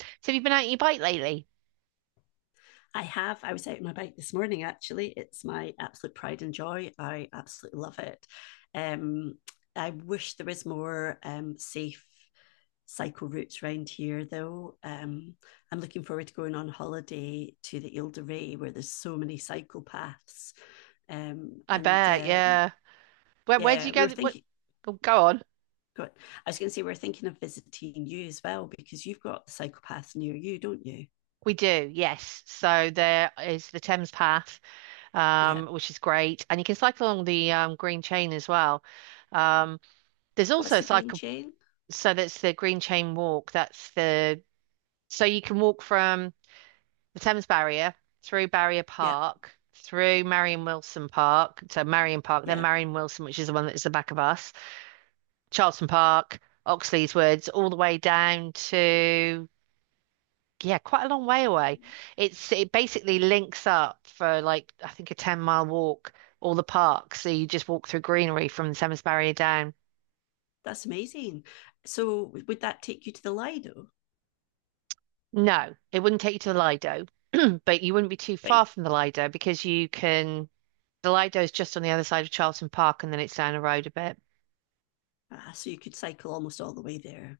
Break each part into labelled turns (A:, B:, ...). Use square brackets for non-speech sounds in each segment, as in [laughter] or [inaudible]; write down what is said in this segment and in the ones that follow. A: So have you been out on your bike lately?
B: I have. I was out on my bike this morning, actually. It's my absolute pride and joy. I absolutely love it. Um, I wish there was more safe cycle routes around here, though. I'm looking forward to going on holiday to the Ile de Ré, where there's so many cycle paths.
A: I
B: And
A: bet, yeah. Where do
B: Yeah,
A: you
B: we
A: go?
B: were
A: What?
B: thinking.
A: Oh, go on.
B: Got, I was going to say we're thinking of visiting you as well because you've got the cycle path near you, don't you?
A: We do, yes. So there is the Thames Path,
B: Yeah.
A: which is great, and you can cycle along the Green Chain as well. Um, there's
B: What's
A: also a
B: the green
A: cycle,
B: chain?
A: so that's the Green Chain Walk. That's the so you can walk from the Thames Barrier through Barrier
B: Yeah,
A: Park, through Marion Wilson Park, so Marion Park, then
B: yeah.
A: Marion Wilson, which is the one that's the back of us Charlton Park, Oxley's Woods, all the way down to yeah, quite a long way away. It basically links up for like I think a 10-mile walk all the parks. So you just walk through greenery from the Thames Barrier down.
B: That's amazing. So would that take you to the Lido?
A: No, it wouldn't take you to the Lido, [clears throat] but you wouldn't be too far
B: Right.
A: from the Lido because you can the Lido is just on the other side of Charlton Park and then it's down the road a bit.
B: Ah, so you could cycle almost all the way there.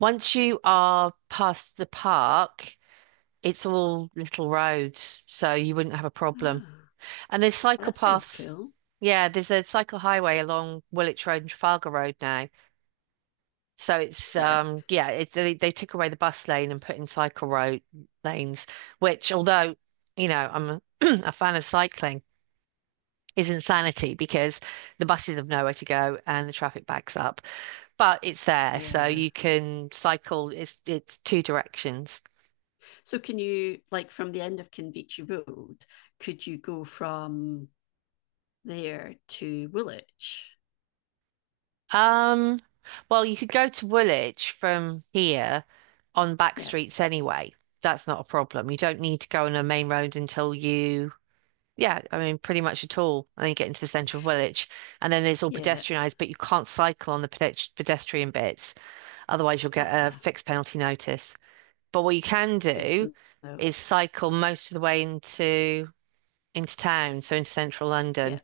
A: Once you are past the park, it's all little roads, so you wouldn't have a problem.
B: Ah,
A: And there's
B: well,
A: cycle
B: that sounds
A: paths.
B: cool.
A: Yeah, there's a cycle highway along Woolwich Road and Trafalgar Road now. So
B: Is
A: it's
B: there?
A: yeah, it's they took away the bus lane and put in cycle road lanes, which although, you know, I'm a, [clears throat] a fan of cycling, is insanity because the buses have nowhere to go and the traffic backs up. But it's there, so
B: Yeah.
A: you can cycle it's two directions.
B: So can you, like, from the end of Kinvichi Road, could you go from there to Woolwich?
A: Um well you could go to Woolwich from here on back
B: Yeah.
A: streets anyway. That's not a problem. You don't need to go on a main road until you, yeah, I mean, pretty much at all. And then you get into the centre of Woolwich. And then it's all
B: Yeah.
A: pedestrianised, but you can't cycle on the pedestrian bits. Otherwise, you'll get a
B: Ah,
A: fixed penalty notice. But what you can
B: good
A: do
B: to know.
A: is cycle most of the way into town, so into central
B: Yeah.
A: London,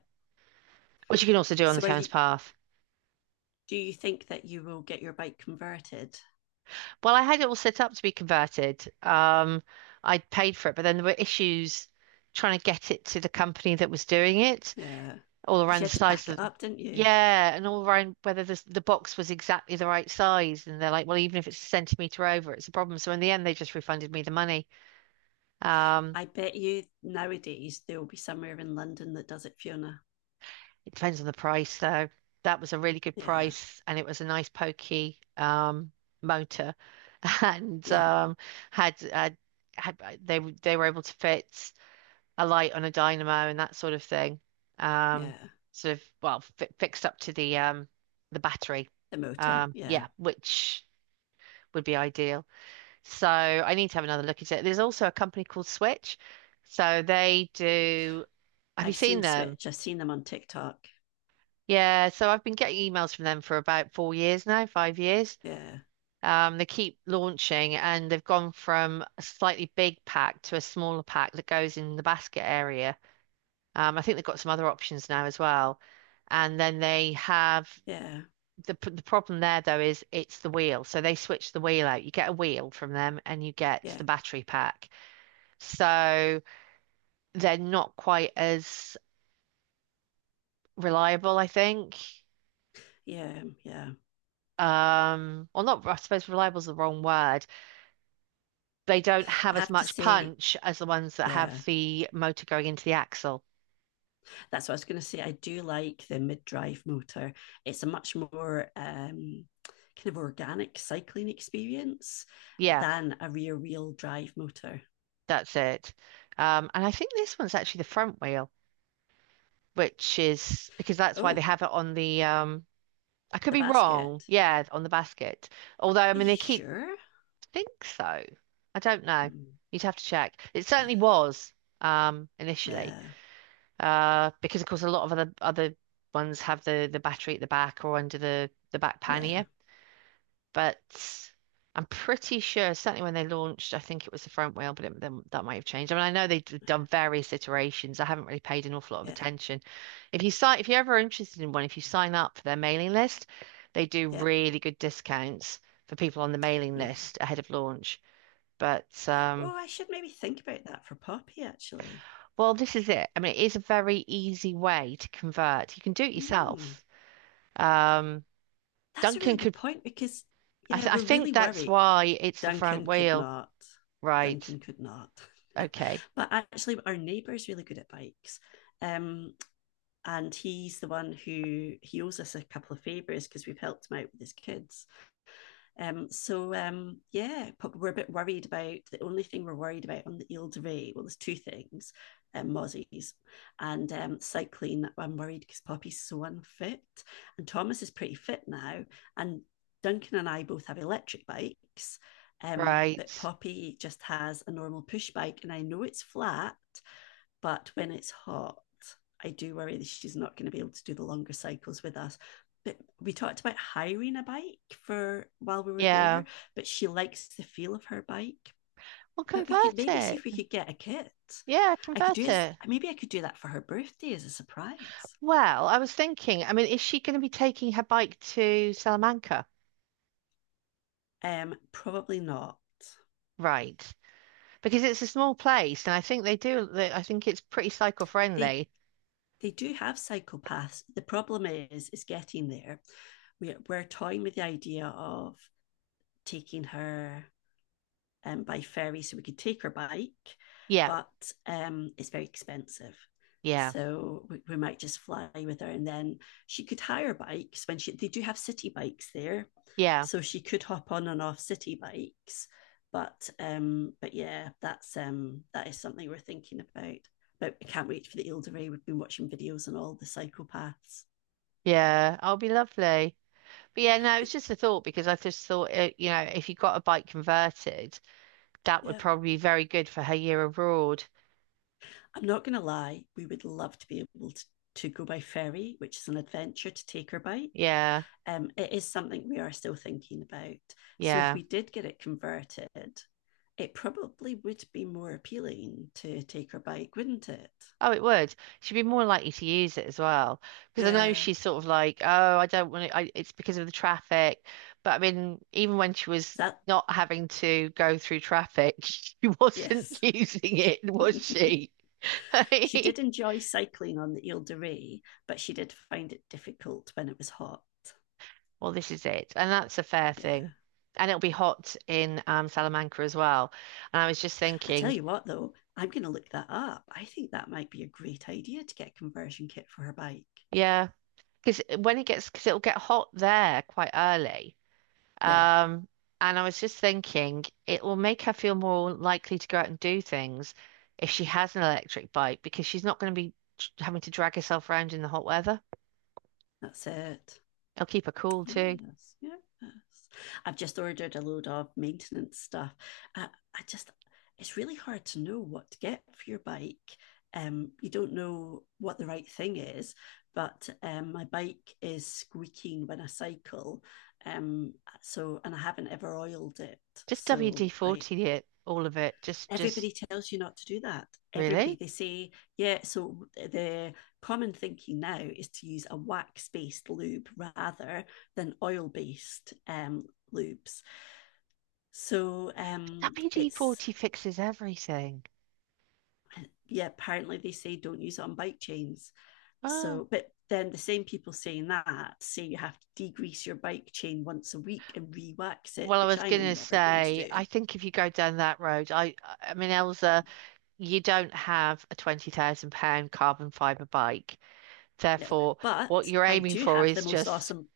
A: which you can also do on the
B: So are
A: Thames
B: you,
A: Path.
B: do you think that you will get your bike converted?
A: Well, I had it all set up to be converted. I'd paid for it, but then there were issues trying to get it to the company that was doing it,
B: Yeah.
A: all
B: Because
A: around
B: you
A: the
B: had to
A: size
B: pack it
A: of,
B: up, didn't you?
A: yeah, and all around whether the box was exactly the right size. And they're like, well, even if it's a centimeter over, it's a problem. So in the end, they just refunded me the money. Um,
B: I bet you nowadays there will be somewhere in London that does it, Fiona.
A: it depends on the price, though. That was a really good
B: Yeah,
A: price, and it was a nice pokey motor, [laughs] and
B: yeah,
A: had, had had they were able to fit. A light on a dynamo and that sort of thing. Um,
B: yeah.
A: sort of well fi fixed up to the battery.
B: The motor, yeah.
A: Yeah, which would be ideal. So I need to have another look at it. There's also a company called Switch. So they do. Have you
B: I've
A: seen
B: seen
A: them?
B: Switch. I've seen them on TikTok.
A: Yeah. So I've been getting emails from them for about 4 years now, 5 years.
B: Yeah,
A: They keep launching and they've gone from a slightly big pack to a smaller pack that goes in the basket area. I think they've got some other options now as well. And then they have
B: yeah,
A: the problem there though is it's the wheel. So they switch the wheel out. You get a wheel from them and you get the
B: yeah,
A: battery pack. So they're not quite as reliable, I think.
B: yeah, yeah.
A: Or not, I suppose reliable is the wrong word. They don't have
B: I
A: as
B: have to
A: much
B: say,
A: punch as the ones that
B: yeah,
A: have the motor going into the axle.
B: that's what I was going to say. I do like the mid-drive motor. It's a much more kind of organic cycling experience
A: Yeah,
B: than a rear-wheel drive motor.
A: that's it. And I think this one's actually the front wheel. Which is because that's why they
B: Oh,
A: have it on the I could
B: the
A: be wrong,
B: basket.
A: yeah, on the basket. Although I
B: Are
A: mean
B: you
A: they keep
B: sure?
A: I think so. I don't know.
B: Hmm.
A: You'd have to check. It certainly was initially.
B: Yeah,
A: Because of course a lot of other ones have the battery at the back or under the back
B: yeah, yeah,
A: pannier but I'm pretty sure, certainly when they launched, I think it was the front wheel, but it, then that might have changed. I mean, I know they've done various iterations. I haven't really paid an awful lot of
B: yeah,
A: attention. If you're ever interested in one, if you sign up for their mailing list, they do
B: yeah,
A: really good discounts for people on the mailing
B: yeah.
A: list ahead of launch. But
B: Oh, I should maybe think about that for Poppy, actually.
A: Well, this is it. I mean, it is a very easy way to convert. You can do it
B: Mm,
A: yourself. Um,
B: that's a
A: Duncan
B: really good
A: could.
B: point because, yeah,
A: I
B: we're really
A: think that's
B: worried.
A: why it's the front
B: Duncan could
A: wheel,
B: not.
A: right?
B: Duncan could not.
A: Okay.
B: [laughs] But actually, our neighbour's really good at bikes. Um, and he's the one who he owes us a couple of favours because we've helped him out with his kids. Yeah, we're a bit worried about the only thing we're worried about on the Ile de Ré. Well, there's two things: mozzies and cycling. I'm worried because Poppy's so unfit, and Thomas is pretty fit now. And Duncan and I both have electric bikes, but
A: Right.
B: Poppy just has a normal push bike, and I know it's flat, but when it's hot, I do worry that she's not going to be able to do the longer cycles with us. But we talked about hiring a bike for while we were there,
A: Yeah.
B: but she likes the feel of her bike.
A: Well,
B: But we could
A: convert
B: maybe see
A: it.
B: if we could get a kit.
A: Yeah,
B: I could do
A: convert
B: as
A: it.
B: maybe I could do that for her birthday as a surprise.
A: Well, I was thinking, I mean, is she going to be taking her bike to Salamanca?
B: Probably not.
A: Right. Because it's a small place and I think I think it's pretty
B: They
A: cycle-friendly.
B: they do have cycle paths. The problem is getting there. We're toying with the idea of taking her by ferry, so we could take our bike,
A: Yeah.
B: but it's very expensive.
A: Yeah.
B: So we might just fly with her, and then she could hire bikes when she. They do have city bikes there,
A: Yeah.
B: so she could hop on and off city bikes. But yeah, that is something we're thinking about. But I can't wait for the Ilderay. We've been watching videos on all the psychopaths.
A: Yeah. I'll be lovely. But yeah,
B: I
A: no, it's
B: think,
A: just a thought because I just thought, you know, if you got a bike converted, that would
B: yeah,
A: probably be very good for her year abroad.
B: I'm not going to lie. We would love to be able to go by ferry, which is an adventure to take her bike.
A: Yeah.
B: It is something we are still thinking about. So if
A: Yeah.
B: we did get it converted, it probably would be more appealing to take her bike, wouldn't it?
A: Oh, it would. She'd be more likely to use it as well because I know
B: Yeah.
A: she's sort of like, oh, I don't want to. I, it's because of the traffic. But I mean, even when she was
B: that
A: not having to go through traffic, [laughs] she wasn't [laughs]
B: Yes.
A: using it, was
B: [laughs]
A: she?
B: She
A: [laughs]
B: did enjoy cycling on the Ile de Ré, but she did find it difficult when it was hot.
A: Well, this is it, and that's a fair
B: Yeah.
A: thing. And it'll be hot in Salamanca as well. And I was just
B: I tell
A: thinking,
B: you what though, I'm gonna look that up. I think that might be a great idea to get a conversion kit for her bike.
A: yeah, because when it gets, because it'll get hot there quite early.
B: Yeah,
A: Um, and I was just thinking, it will make her feel more likely to go out and do things if she has an electric bike because she's not going to be having to drag herself around in the hot weather.
B: that's it.
A: It'll keep her cool too.
B: Yes, yes. I've just ordered a load of maintenance stuff. I, I just, it's really hard to know what to get for your bike. You don't know what the right thing is, but my bike is squeaking when I cycle. Um, so, and I haven't ever oiled it.
A: Just
B: So I,
A: WD-40 it, all of it. Just
B: Everybody tells you not to do that. Everybody
A: really?
B: They say yeah. So the common thinking now is to use a wax based lube rather than oil based lubes. So it's
A: WD-40 fixes everything.
B: Yeah, apparently they say don't use it on bike chains,
A: Oh.
B: so but then the same people saying that say you have to degrease your bike chain once a week and re-wax it,
A: Well, I
B: which
A: was
B: I am
A: gonna
B: never going to
A: say,
B: do.
A: I think if you go down that road, I mean, Elsa, you don't have a £20,000 carbon fiber bike.
B: No,
A: Therefore, what
B: but
A: you're
B: I
A: aiming
B: do
A: for
B: have the
A: is
B: most
A: just,
B: awesome.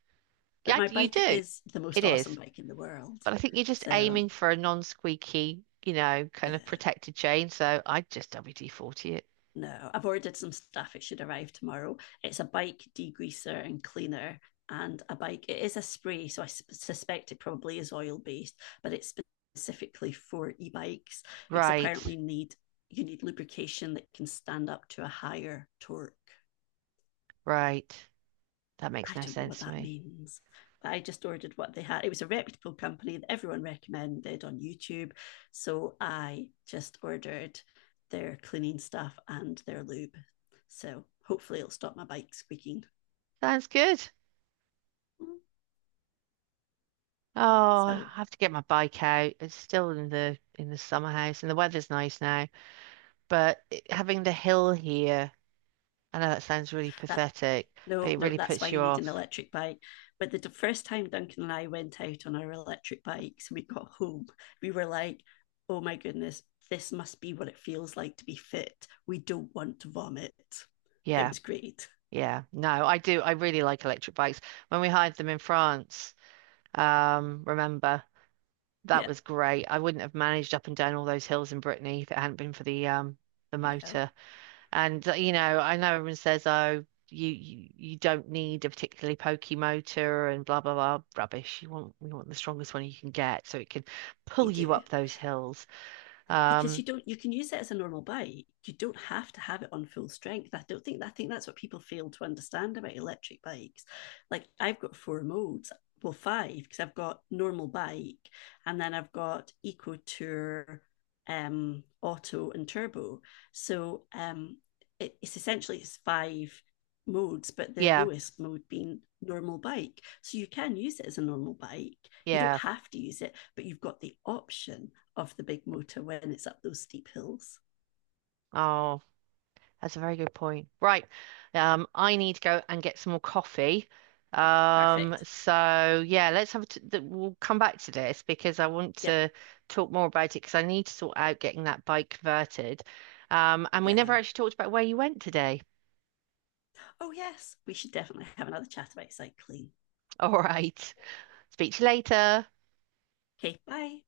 B: But
A: yeah,
B: my
A: you
B: bike
A: do.
B: is the
A: It
B: most awesome
A: is.
B: bike in the world.
A: But I think you're just
B: So
A: aiming for a non-squeaky, you know,
B: yeah,
A: kind of protected chain. So I just WD-40 it.
B: no, I've ordered some stuff. It should arrive tomorrow. It's a bike degreaser and cleaner and a bike. It is a spray, so I suspect it probably is oil based, but it's specifically for e-bikes because
A: Right,
B: apparently need you need lubrication that can stand up to a higher torque.
A: right. That makes
B: I
A: no
B: don't know what
A: sense to
B: that
A: me.
B: means. But I just ordered what they had. It was a reputable company that everyone recommended on YouTube. So I just ordered their cleaning stuff and their lube. So hopefully it'll stop my bike squeaking.
A: Sounds good. Oh, I
B: So
A: have to get my bike out. It's still in the summer house and the weather's nice now. But having the hill here, I know that sounds really
B: that
A: pathetic, but
B: No,
A: it
B: no,
A: really
B: that's why
A: puts
B: you
A: you
B: need an
A: off.
B: electric bike. But the first time Duncan and I went out on our electric bikes, we got home. We were like, oh my goodness, this must be what it feels like to be fit. We don't want to vomit. It
A: Yeah.
B: was great.
A: Yeah, no, I do. I really like electric bikes. When we hired them in France, remember that
B: Yeah,
A: was great. I wouldn't have managed up and down all those hills in Brittany if it hadn't been for the
B: yeah,
A: motor. And you know, I know everyone says, oh, you don't need a particularly pokey motor and blah blah blah rubbish. You want we want the strongest one you can get so it can pull
B: you
A: you
B: do.
A: up those hills.
B: Because
A: Um,
B: you don't, you can use it as a normal bike. You don't have to have it on full strength. I don't think, I think that's what people fail to understand about electric bikes. Like, I've got 4 modes, well 5, because I've got normal bike, and then I've got eco, tour, auto and turbo. so um it's essentially it's 5 modes, but the
A: yeah,
B: lowest mode being normal bike. So you can use it as a normal bike. You don't
A: yeah.
B: have to use it, but you've got the option of the big motor when it's up those steep hills.
A: Oh. That's a very good point. Right. I need to go and get some more coffee.
B: Perfect.
A: So yeah, let's have a t th we'll come back to this because I want
B: Yeah.
A: to talk more about it because I need to sort out getting that bike converted. And we never
B: Yeah.
A: actually talked about where you went today.
B: Oh, yes. We should definitely have another chat about cycling.
A: [laughs] All right. Speak to you later.
B: Okay. Bye.